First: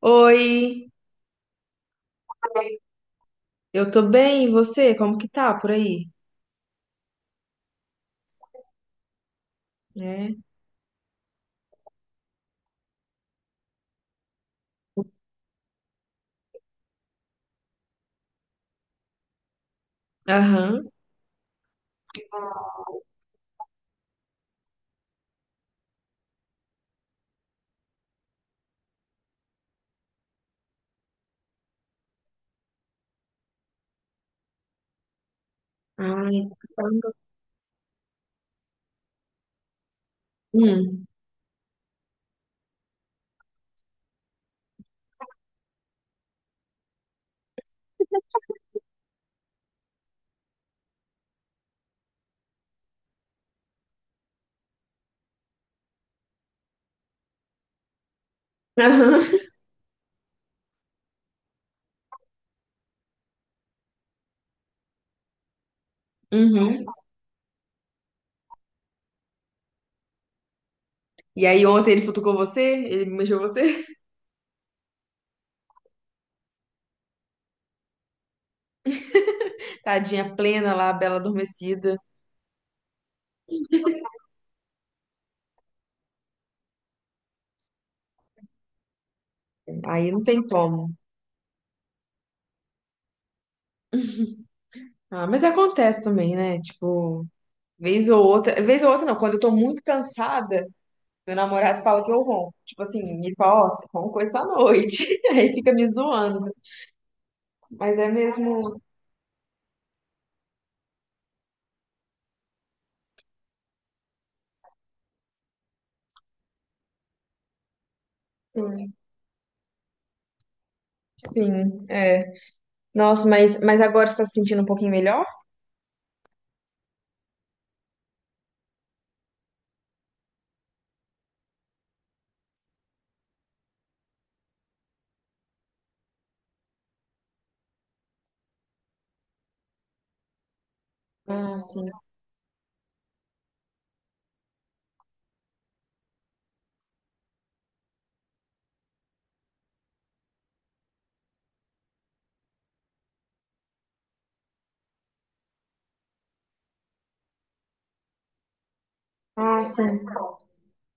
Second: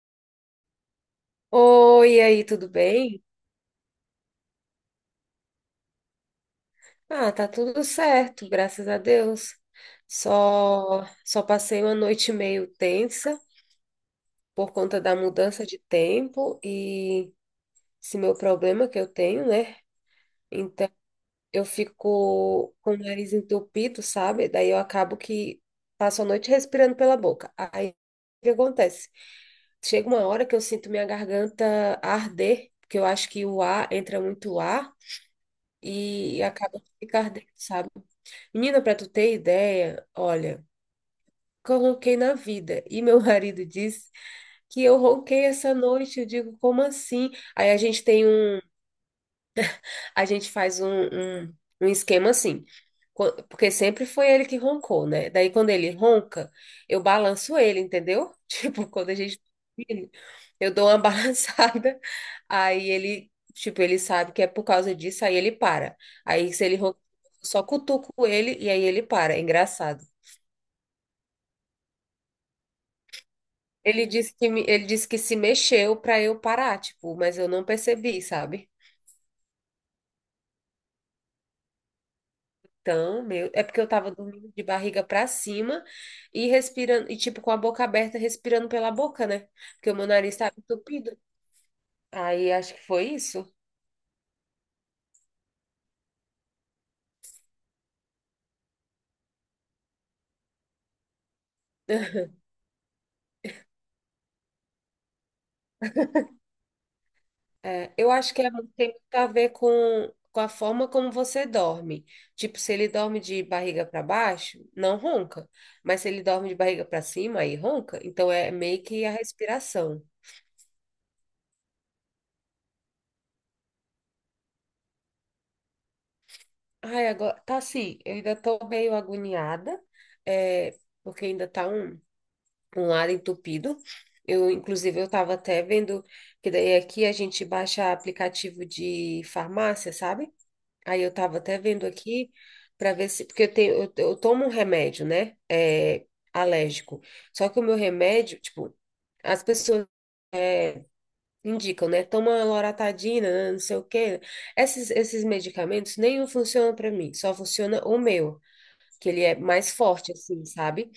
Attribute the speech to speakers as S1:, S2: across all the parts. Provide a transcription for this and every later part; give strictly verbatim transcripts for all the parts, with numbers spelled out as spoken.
S1: Oi,
S2: Oi, e aí, tudo bem?
S1: eu tô bem, e você? Como que tá por aí?
S2: Ah, tá tudo certo, graças a Deus.
S1: É.
S2: Só só passei uma noite meio tensa por conta da mudança de tempo e esse meu problema que eu tenho, né? Então,
S1: Aham.
S2: eu fico com o nariz entupido, sabe? Daí eu acabo que passo a noite respirando pela boca. Aí, o que acontece? Chega uma hora que eu sinto minha garganta arder, porque eu acho que o ar entra muito ar
S1: Ai,
S2: e acaba que
S1: caramba.
S2: fica ardendo, sabe? Menina, pra tu ter ideia, olha,
S1: Hum.
S2: coloquei na vida. E meu marido disse que eu ronquei essa noite. Eu digo, como assim? Aí a gente tem um, a gente faz um, um, um esquema assim. co- Porque sempre foi ele que roncou, né? Daí quando ele ronca, eu balanço ele, entendeu? Tipo, quando a
S1: Aham.
S2: gente tá dormindo, eu dou uma balançada, aí ele, tipo, ele sabe que é por causa disso, aí ele para. Aí se ele
S1: Uhum.
S2: ronca, eu só cutuco ele e aí ele para. É engraçado.
S1: E aí ontem ele futucou você? Ele mexeu você?
S2: Ele disse que, me- ele disse que se mexeu pra eu parar, tipo, mas eu não percebi, sabe?
S1: Tadinha plena lá, bela adormecida.
S2: Então, meu, é porque eu tava dormindo de barriga pra cima e respirando, e tipo, com a boca aberta, respirando pela boca, né? Porque o meu
S1: Aí não
S2: nariz
S1: tem
S2: tava
S1: como.
S2: entupido. Aí acho que foi isso.
S1: Ah, mas acontece também, né? Tipo, vez ou outra, vez ou outra não, quando eu tô muito cansada, meu namorado fala que eu ronco. Tipo assim, ele fala, ó, você roncou essa noite. Aí fica me zoando.
S2: É,
S1: Mas é
S2: eu acho que é-
S1: mesmo.
S2: tem muito a ver com, com a forma como você dorme. Tipo, se ele dorme de barriga para baixo, não ronca. Mas se ele dorme de barriga para cima, aí ronca. Então é meio
S1: Assim,
S2: que a respiração.
S1: sim, é. Nossa, mas, mas agora você tá se sentindo um pouquinho melhor?
S2: Ai, agora tá assim, eu ainda tô meio agoniada, é, porque ainda tá um, um lado entupido. Eu, inclusive, eu tava até vendo que daí aqui a gente baixa aplicativo de farmácia, sabe? Aí eu tava até
S1: Ah,
S2: vendo
S1: sim.
S2: aqui para ver se, porque eu tenho, eu, eu tomo um remédio, né? É, alérgico. Só que o meu remédio, tipo, as pessoas é, indicam, né? Toma loratadina, né, não sei o quê. Esses, esses medicamentos nenhum funciona para mim, só funciona o meu que ele é
S1: Ah,
S2: mais
S1: sim.
S2: forte, assim, sabe?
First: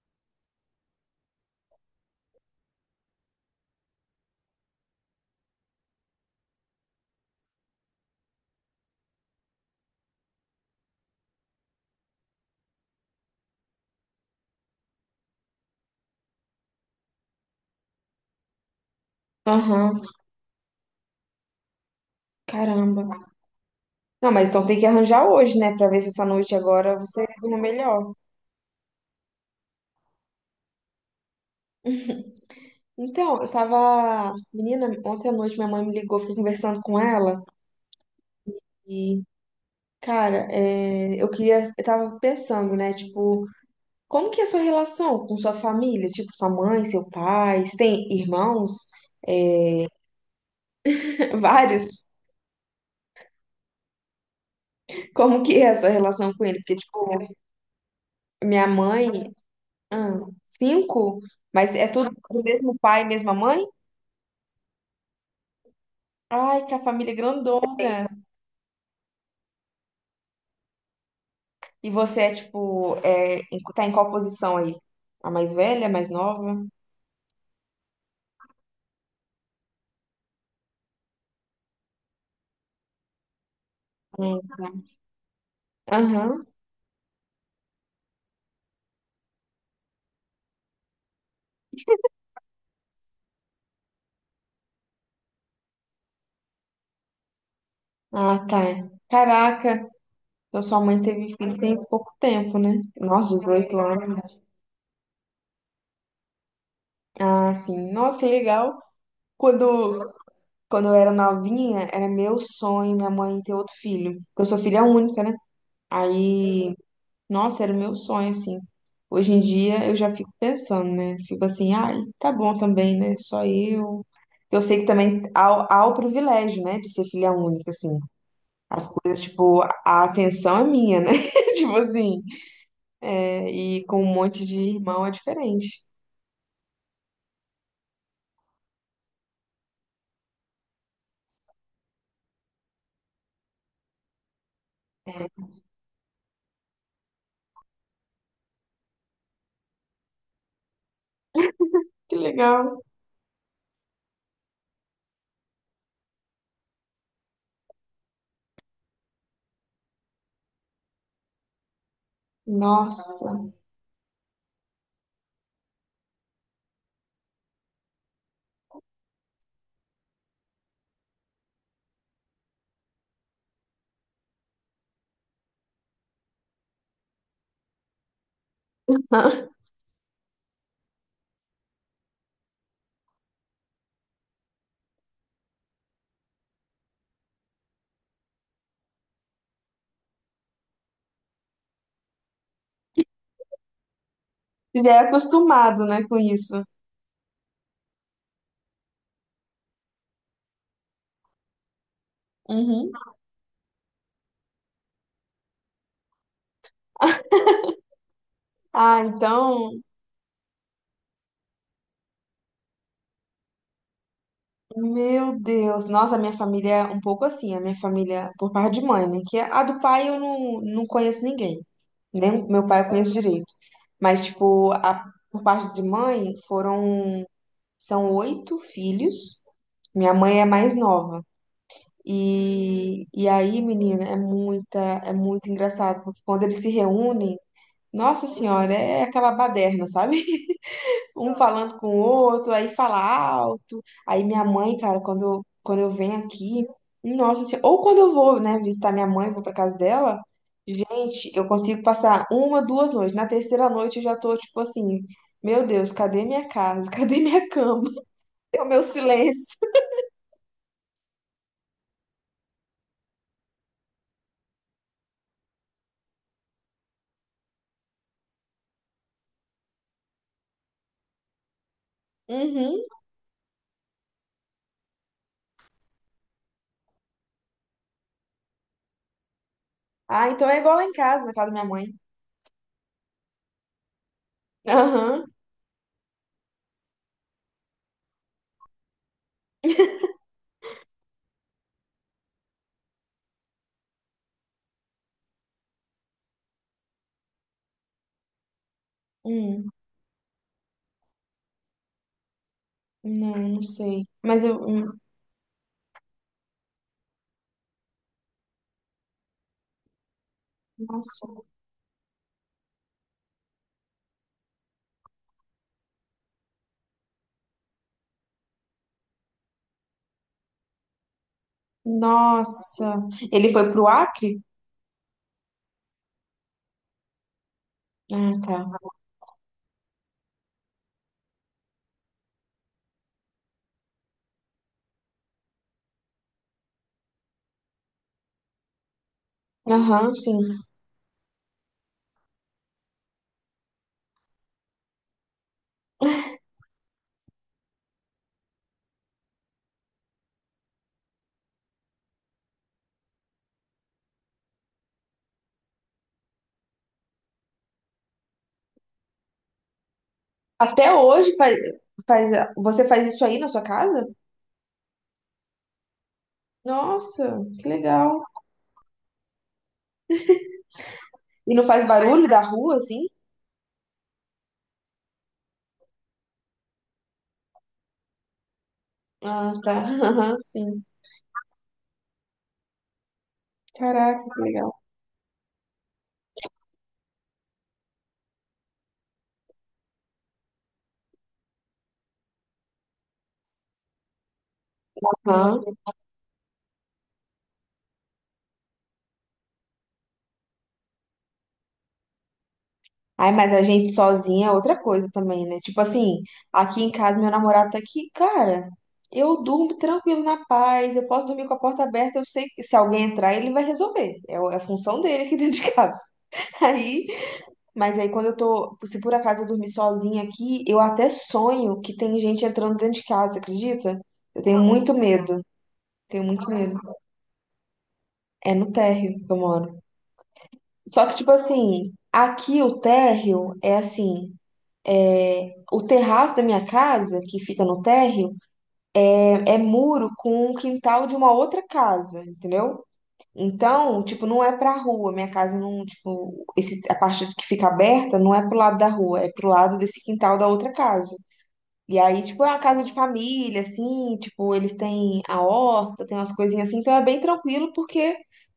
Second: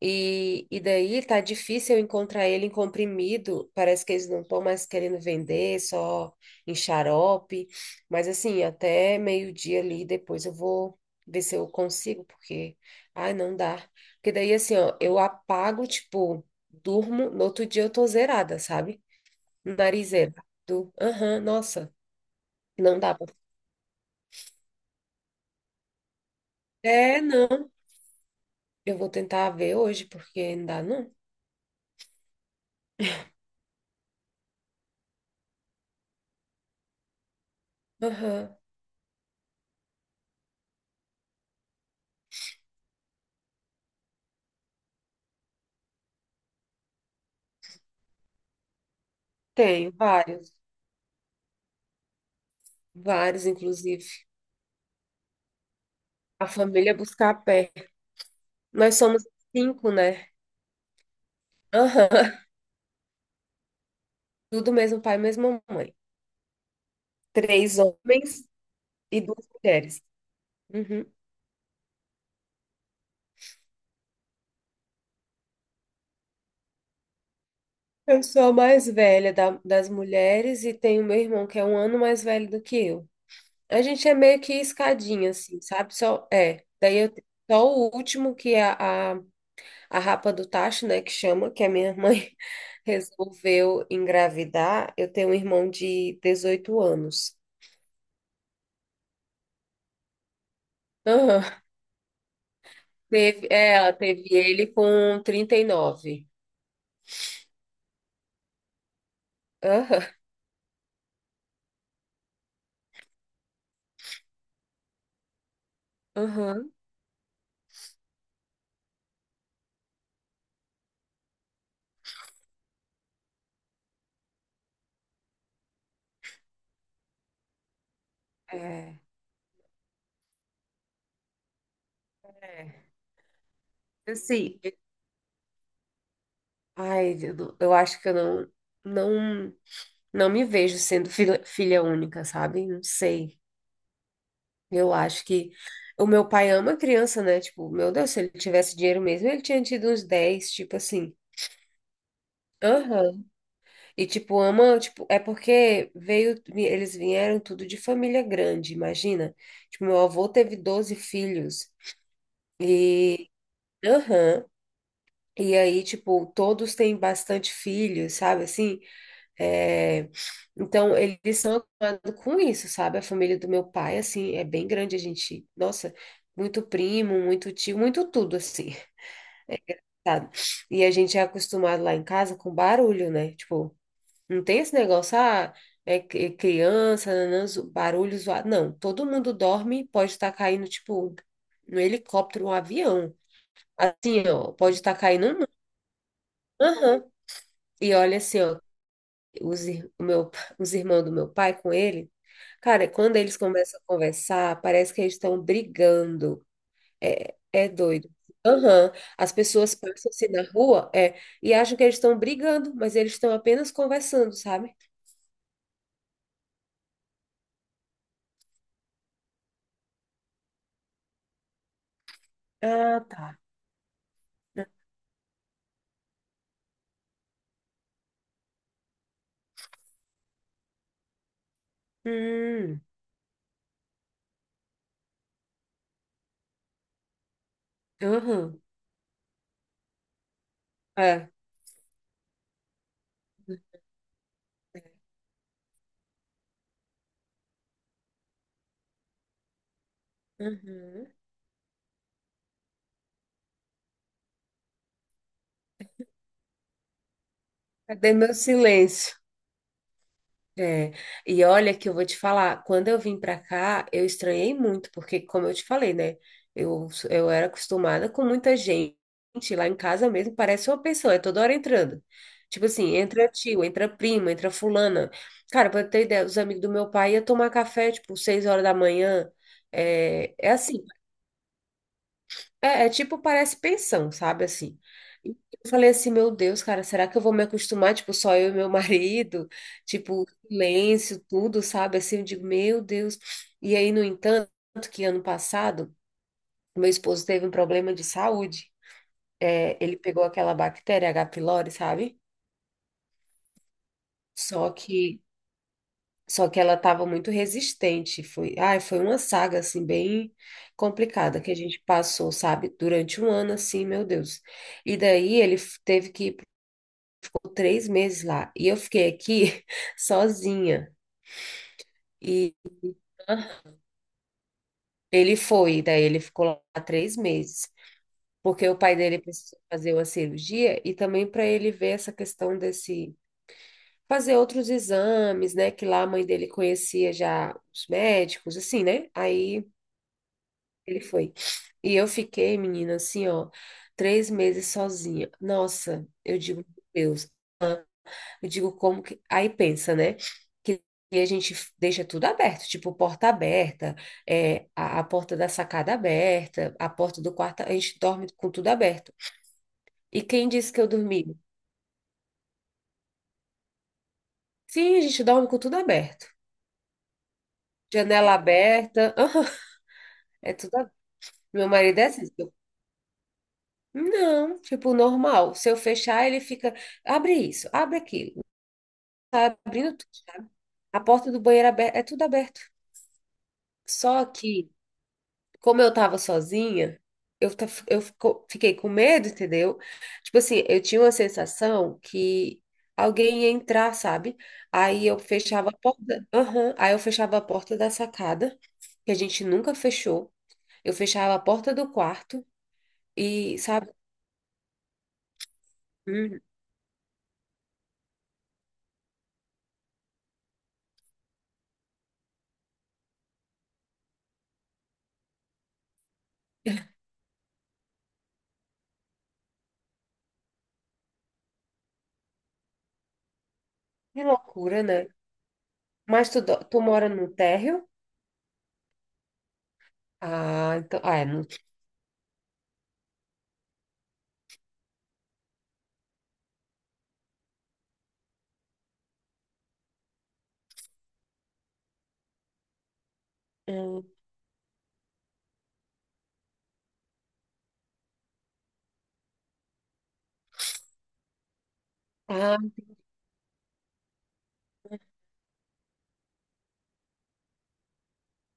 S2: E, e daí tá difícil eu encontrar ele em comprimido, parece que eles não estão mais querendo vender, só em xarope, mas assim, até meio-dia ali, depois eu vou ver se eu consigo, porque, ai, não dá. Porque daí, assim, ó, eu apago, tipo, durmo, no outro dia eu tô zerada, sabe?
S1: Aham.
S2: Narizeira. Do, aham, nossa, não
S1: Caramba.
S2: dá pra...
S1: Não, mas então tem que arranjar hoje, né? Pra ver se essa noite agora
S2: É,
S1: você dorme
S2: não,
S1: melhor.
S2: eu vou tentar ver hoje, porque não dá, não.
S1: Então, eu tava. Menina, ontem à noite minha mãe me ligou, fiquei conversando com ela.
S2: Aham,
S1: E, cara, é, eu queria. Eu tava pensando, né? Tipo. Como que é a sua relação com sua família? Tipo, sua mãe, seu pai? Você tem irmãos? É,
S2: tenho vários.
S1: vários?
S2: Vários, inclusive.
S1: Como que é essa relação com
S2: A
S1: ele? Porque,
S2: família é
S1: tipo,
S2: buscar a pé.
S1: minha
S2: Nós somos
S1: mãe...
S2: cinco,
S1: ah,
S2: né?
S1: cinco? Mas é
S2: Aham.
S1: tudo do mesmo pai, mesma mãe?
S2: Tudo mesmo pai, mesma mãe.
S1: Ai, que a família é
S2: Três
S1: grandona!
S2: homens e duas mulheres. Uhum.
S1: E você é, tipo... É... em- Tá em qual posição aí? A mais velha, a mais nova?
S2: Eu sou a mais velha da- das mulheres e tenho meu irmão que é um ano mais velho do que eu. A gente é meio
S1: Hum.
S2: que escadinha, assim, sabe? Só,
S1: Aham.
S2: é. Daí eu tenho só o último que é a, a, a rapa do tacho, né? Que chama, que a minha mãe resolveu engravidar. Eu tenho um irmão de dezoito anos.
S1: Ah, tá. Caraca, então sua mãe teve
S2: Aham.
S1: filho tem pouco tempo, né? Nossa,
S2: Teve, é,
S1: dezoito
S2: ela teve
S1: anos.
S2: ele com trinta e nove.
S1: Ah, sim. Nossa, que legal.
S2: Aham,
S1: Quando, quando eu era novinha, era meu sonho minha mãe ter outro filho. Porque eu sou filha única, né?
S2: aham.
S1: Aí, nossa, era o meu sonho, assim. Hoje em dia eu já fico pensando, né? Fico assim, ai, tá bom também, né? Só eu. Eu sei que também há, há o privilégio, né, de ser filha única, assim. As
S2: É,
S1: coisas, tipo, a atenção é minha, né? Tipo assim.
S2: é.
S1: É, e com um monte de
S2: Assim,
S1: irmão é diferente.
S2: ai, eu, não- eu acho que eu não, não, não me vejo sendo filha, filha única, sabe? Não sei. Eu acho que o meu pai ama criança, né? Tipo, meu Deus, se ele tivesse dinheiro mesmo, ele tinha tido uns dez tipo assim.
S1: Que legal.
S2: Aham. E tipo, ama, tipo, é porque veio, vi- eles vieram tudo de família grande, imagina. Tipo, meu avô teve doze filhos. E
S1: Nossa.
S2: aham. E aí, tipo, todos têm bastante filhos, sabe, assim, é... Então eles são acostumados com isso, sabe, a família do meu pai, assim, é bem grande, a gente, nossa, muito primo, muito tio, muito tudo, assim, sabe, e a gente é acostumado lá em casa com barulho, né, tipo, não tem esse negócio, ah, é cri- criança, nanã, zo- barulho zoado, não, todo mundo dorme, pode estar caindo, tipo, no helicóptero, um avião, assim, ó, pode
S1: Já
S2: estar
S1: é
S2: caindo um...
S1: acostumado, né, com isso.
S2: Aham. E olha assim, ó, os, ir- o meu, os irmãos do meu pai com ele, cara,
S1: Uhum.
S2: quando eles começam a conversar, parece que eles estão brigando. É, é doido. Aham.
S1: Ah,
S2: As pessoas
S1: então,
S2: passam assim na rua, é, e acham que eles estão brigando, mas eles estão apenas conversando, sabe?
S1: meu Deus. Nossa, a minha família é um pouco assim, a minha família por parte de mãe, né? Que é a do pai eu não, não conheço ninguém. Nem o meu pai eu
S2: Ah,
S1: conheço
S2: tá.
S1: direito. Mas, tipo, a, por parte de mãe foram, são oito filhos. Minha mãe é mais nova.
S2: Hum,
S1: E, e aí, menina, é muita, é muito engraçado, porque quando eles se reúnem, nossa
S2: aham.
S1: senhora, é aquela baderna, sabe?
S2: É.
S1: Um falando com o outro, aí fala alto. Aí minha mãe, cara, quando eu, quando eu venho aqui, nossa, assim, ou quando eu vou, né, visitar minha mãe, vou pra casa dela,
S2: Uhum.
S1: gente, eu consigo passar uma, duas noites. Na terceira noite eu já tô tipo assim, meu Deus, cadê minha casa? Cadê minha cama?
S2: Cadê meu
S1: É o meu
S2: silêncio?
S1: silêncio.
S2: É, e olha que eu vou te falar, quando eu vim pra cá, eu estranhei muito, porque como eu te falei, né, eu, eu era acostumada com muita gente, lá em casa mesmo parece uma pessoa, é toda hora entrando. Tipo
S1: Uhum.
S2: assim, entra tio, entra prima, entra fulana. Cara, pra ter ideia, os amigos do meu pai iam tomar café, tipo, seis horas da manhã,
S1: Ah,
S2: é,
S1: então
S2: é
S1: é igual
S2: assim,
S1: lá em casa, na casa da minha mãe.
S2: é, é tipo, parece pensão, sabe, assim.
S1: Aham.
S2: E eu falei assim, meu Deus, cara, será que eu vou me acostumar, tipo, só eu e meu marido? Tipo, silêncio, tudo, sabe? Assim, eu digo, meu Deus. E aí, no entanto, que ano passado, meu esposo teve um problema de saúde.
S1: Hum.
S2: É, ele pegou aquela bactéria H. pylori, sabe?
S1: Não, não sei. Mas eu.
S2: Só
S1: Hum.
S2: que Só que ela estava muito resistente. Foi, ai, foi uma saga assim bem
S1: Nossa.
S2: complicada que a gente passou, sabe? Durante um ano assim, meu Deus. E daí ele f- teve que ir por três meses lá e eu fiquei aqui sozinha. E
S1: Nossa. Ele foi pro Acre?
S2: ele foi, daí ele ficou lá três meses,
S1: Ah,
S2: porque o
S1: tá.
S2: pai dele precisou fazer uma cirurgia e também para ele ver essa questão desse fazer outros exames, né? Que lá a mãe dele conhecia já os médicos, assim, né? Aí
S1: Aham, sim.
S2: ele foi. E eu fiquei, menina, assim, ó, três meses sozinha. Nossa, eu digo, meu Deus, eu digo como que. Aí pensa, né? Que a gente deixa tudo aberto, tipo, porta aberta, é, a, a porta da sacada aberta, a porta do quarto, a gente dorme com tudo aberto. E quem disse que eu
S1: Até
S2: dormi?
S1: hoje faz, faz, você faz isso aí na sua casa?
S2: Sim, a gente dorme com tudo aberto.
S1: Nossa, que legal.
S2: Janela aberta, é tudo aberto.
S1: E não
S2: Meu
S1: faz
S2: marido é assim,
S1: barulho da
S2: eu-
S1: rua, assim?
S2: não, tipo, normal. Se eu fechar, ele fica. Abre isso, abre aquilo.
S1: Ah,
S2: Tá
S1: tá.
S2: abrindo tu-
S1: Aham, sim.
S2: a porta do banheiro aberta, é tudo aberto. Só
S1: Caraca, que legal.
S2: que, como eu tava sozinha, eu, ta- eu fico- fiquei com medo, entendeu? Tipo assim, eu tinha uma sensação que alguém ia entrar, sabe? Aí eu
S1: Aham.
S2: fechava a porta, aham, aí eu fechava a porta da sacada, que a gente nunca fechou. Eu fechava a porta do quarto
S1: Ai, mas
S2: e,
S1: a
S2: sabe?
S1: gente sozinha é outra coisa também, né? Tipo assim,
S2: Hum.
S1: aqui em casa, meu namorado tá aqui, cara. Eu durmo tranquilo na paz, eu posso dormir com a porta aberta, eu sei que se alguém entrar, ele vai resolver. É o- é a função dele aqui dentro de casa. Aí mas aí quando eu tô, se por acaso eu dormir sozinha aqui, eu até sonho que tem gente entrando dentro de casa, acredita?
S2: Que
S1: Eu tenho
S2: loucura,
S1: muito
S2: né?
S1: medo, tenho
S2: Mas tu,
S1: muito
S2: do-
S1: medo.
S2: tu mora no térreo?
S1: É no térreo que eu moro.
S2: Ah, então,
S1: Só que,
S2: ah, é
S1: tipo
S2: no,
S1: assim, aqui o térreo é assim, o terraço da minha casa, que fica no térreo, é, é muro com o quintal de uma outra casa, entendeu? Então,
S2: hum.
S1: tipo, não é pra rua, minha casa não, tipo, esse, a parte que fica aberta não é pro lado da rua, é pro lado desse quintal da outra casa. E aí, tipo, é uma casa de família, assim, tipo, eles têm a horta, tem umas coisinhas assim, então é bem tranquilo porque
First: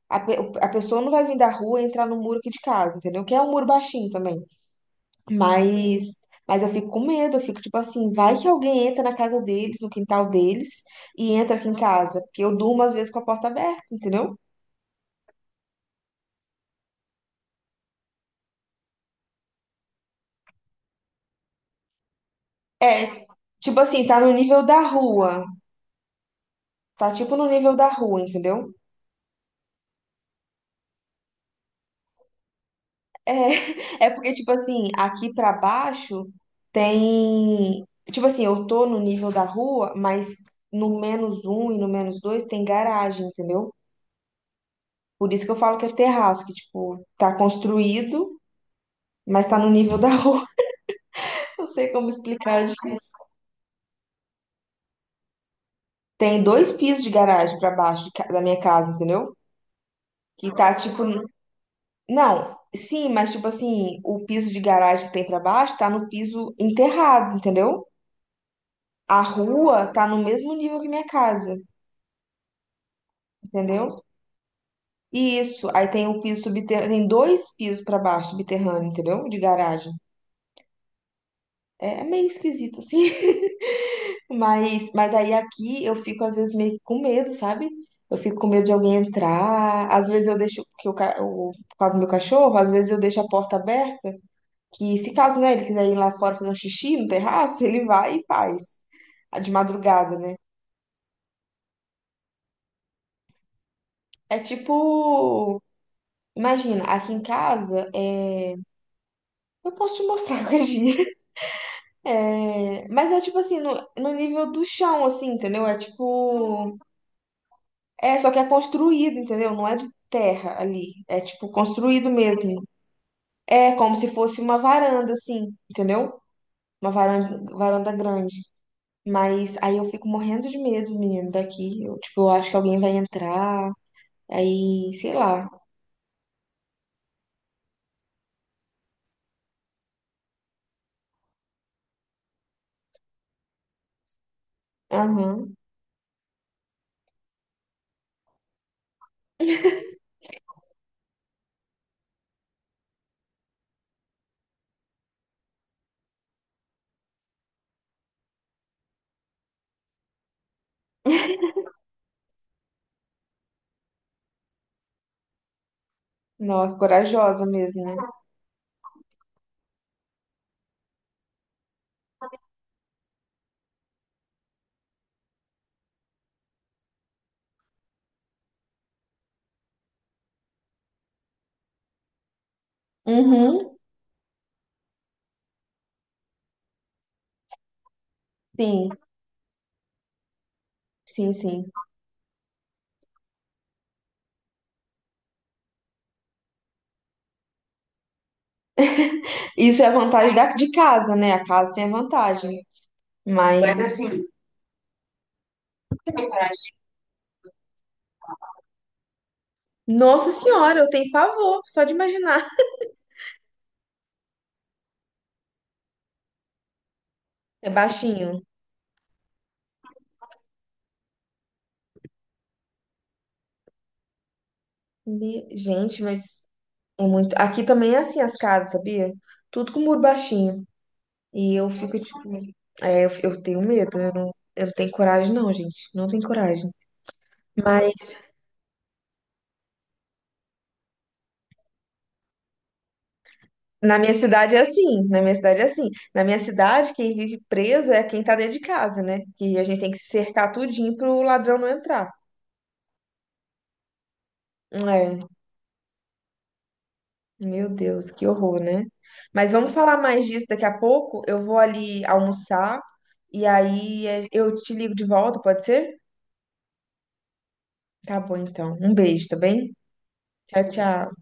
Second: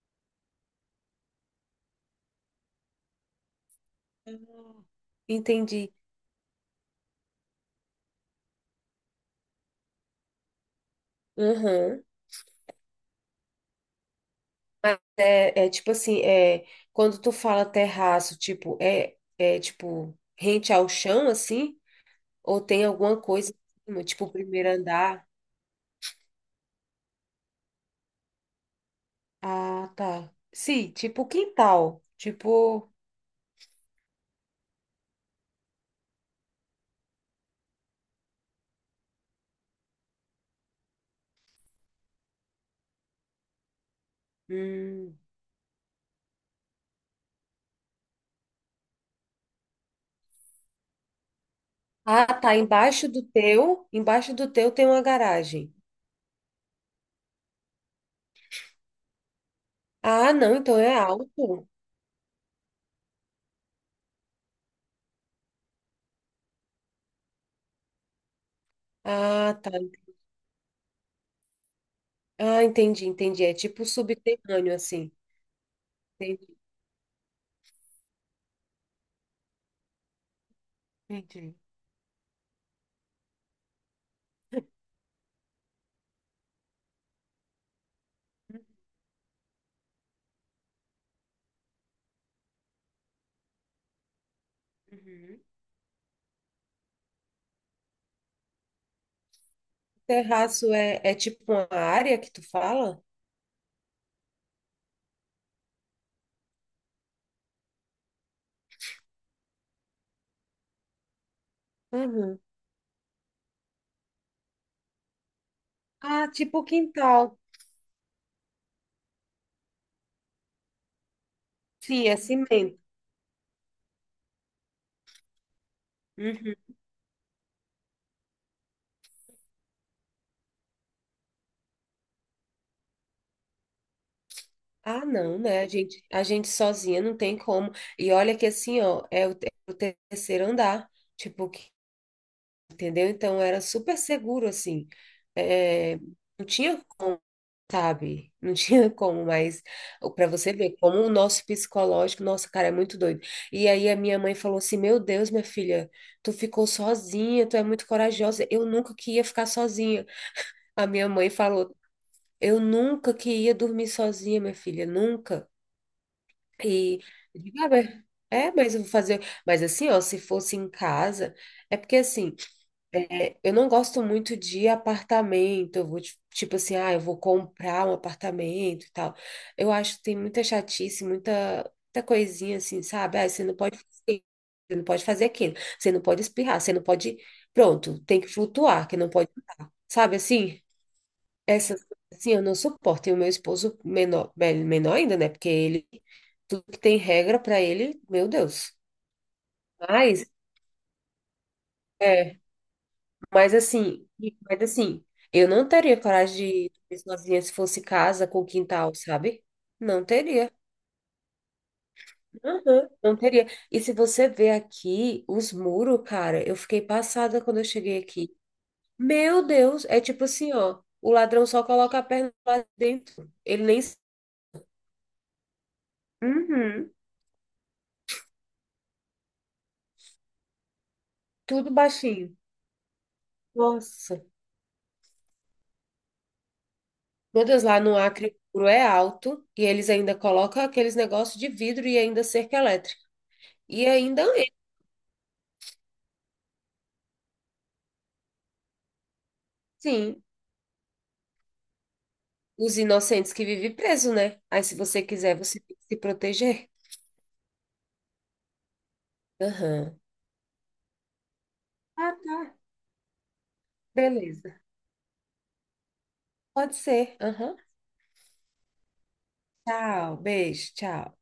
S1: a, pe- a pessoa não vai vir da rua e entrar no muro aqui de casa, entendeu? Que é um muro baixinho também.
S2: Hum, entendi.
S1: Mas, mas eu fico com medo, eu fico tipo assim, vai que alguém entra na casa deles, no quintal deles, e entra aqui em
S2: Uhum.
S1: casa, porque eu durmo às vezes com a porta aberta, entendeu?
S2: Mas é, é, tipo assim, é, quando tu fala terraço, tipo, é, é tipo rente ao chão, assim? Ou tem alguma
S1: É,
S2: coisa,
S1: tipo
S2: em cima,
S1: assim, tá
S2: tipo,
S1: no nível
S2: primeiro
S1: da
S2: andar?
S1: rua, tá tipo no nível da rua, entendeu?
S2: Ah, tá. Sim, tipo quintal. Tipo.
S1: É, é porque, tipo assim, aqui pra baixo tem. Tipo assim, eu tô no nível da rua, mas no menos um e no menos dois tem garagem, entendeu?
S2: Hum.
S1: Por isso que eu falo que é terraço, que, tipo, tá construído, mas tá no nível da rua. Não sei como
S2: Ah, tá.
S1: explicar, é
S2: Embaixo do
S1: difícil.
S2: teu, embaixo do teu tem uma garagem.
S1: Tem dois pisos de garagem pra baixo de ca- da minha casa, entendeu?
S2: Ah,
S1: Que
S2: não,
S1: tá,
S2: então é
S1: tipo. N-
S2: alto.
S1: Não, sim, mas, tipo assim, o piso de garagem que tem pra baixo tá no piso enterrado, entendeu? A
S2: Ah, tá.
S1: rua tá no mesmo nível que minha casa,
S2: Ah, entendi, entendi. É tipo
S1: entendeu?
S2: subterrâneo, assim.
S1: E isso, aí tem o piso
S2: Entendi.
S1: subterrâneo, tem dois pisos pra baixo, subterrâneo, entendeu? De garagem.
S2: Entendi.
S1: É, é meio esquisito, assim. Mas, mas aí aqui eu fico, às vezes, meio que com medo, sabe? Eu fico com medo de alguém entrar. Às vezes eu deixo, porque o, ca- o, por causa do meu cachorro, às vezes eu deixo a porta aberta, que se caso,
S2: Uhum.
S1: né, ele quiser ir lá fora fazer um xixi no terraço, ele vai e faz. De madrugada, né?
S2: Terraço é, é tipo uma área que tu fala?
S1: É tipo. Imagina, aqui em casa, é... eu posso te mostrar qualquer dia.
S2: Uhum.
S1: É... Mas é tipo assim, no, no nível do chão, assim, entendeu? É
S2: Ah, tipo
S1: tipo.
S2: quintal.
S1: É, só que é construído, entendeu? Não é de terra ali. É tipo
S2: Sim,
S1: construído
S2: é
S1: mesmo.
S2: cimento.
S1: É como se fosse uma varanda, assim, entendeu?
S2: Uhum.
S1: Uma varanda, varanda grande. Mas aí eu fico morrendo de medo, menino, daqui. Eu, tipo, eu acho que alguém vai entrar. Aí,
S2: Ah,
S1: sei
S2: não,
S1: lá.
S2: né? A gente, a gente sozinha não tem como. E olha que assim, ó, é o te- terceiro andar. Tipo, que- entendeu? Então era super seguro, assim.
S1: Aham.
S2: É, não tinha, sabe? Não tinha como, mas para você ver como o nosso psicológico, nossa, cara, é muito doido. E aí a minha mãe falou assim: Meu Deus, minha filha, tu ficou sozinha, tu é muito corajosa. Eu nunca que ia ficar sozinha. A minha mãe falou: Eu nunca que ia dormir sozinha, minha filha, nunca.
S1: Nossa,
S2: E eu
S1: corajosa
S2: digo, ah,
S1: mesmo,
S2: mas-
S1: né?
S2: é, mas eu vou fazer. Mas assim, ó, se fosse em casa, é porque assim. É, eu não gosto muito de apartamento, eu vou, ti- tipo assim, ah, eu vou comprar um apartamento e tal. Eu acho que tem muita chatice, muita, muita coisinha assim, sabe? Ah, você não
S1: Uhum.
S2: pode fazer, isso, você não pode fazer aquilo, você não pode espirrar, você não pode. Pronto, tem que flutuar,
S1: Sim,
S2: que não pode andar. Sabe assim?
S1: sim, sim.
S2: Essas coisas assim eu não suporto. E o meu esposo menor, me- menor ainda, né? Porque ele, tudo que tem regra para ele, meu Deus.
S1: Isso é a
S2: Mas.
S1: vantagem da, mas, de casa, né? A casa tem a
S2: É,
S1: vantagem.
S2: Mas
S1: Mas, Mas
S2: assim,
S1: assim,
S2: mas assim, eu não teria coragem de dormir sozinha se fosse casa com quintal, sabe? Não
S1: nossa
S2: teria.
S1: senhora, eu tenho pavor, só de imaginar.
S2: Aham. Não teria. E se você ver aqui os muros, cara, eu fiquei passada quando eu
S1: É
S2: cheguei
S1: baixinho.
S2: aqui. Meu Deus, é tipo assim, ó, o ladrão só coloca a perna lá dentro. Ele nem.
S1: Me- Gente, mas
S2: Uhum.
S1: é muito. Aqui também é assim as casas, sabia? Tudo com muro baixinho. E eu
S2: Tudo
S1: fico
S2: baixinho.
S1: tipo. É, eu, eu tenho medo, eu
S2: Nossa.
S1: não, eu não tenho coragem, não, gente. Não tenho coragem.
S2: Meu Deus, lá no
S1: Mas
S2: Acre o muro é alto e eles ainda colocam aqueles negócios de vidro e ainda cerca elétrica. E
S1: na minha
S2: ainda
S1: cidade é assim. Na minha cidade é assim. Na minha cidade, quem vive preso é quem tá dentro de casa, né? Que a gente tem que
S2: sim,
S1: cercar tudinho pro ladrão não entrar.
S2: os inocentes que vivem preso, né? Aí, se você
S1: É,
S2: quiser, você tem que se proteger.
S1: meu Deus, que horror, né? Mas vamos falar
S2: Aham.
S1: mais disso daqui a pouco. Eu vou ali
S2: Ah, tá.
S1: almoçar e aí eh, eu
S2: Beleza.
S1: te ligo de volta, pode ser?
S2: Pode ser. Aham.
S1: Tá bom, então. Um beijo, tá bem?
S2: Tchau,
S1: Tchau,
S2: beijo, tchau.
S1: tchau.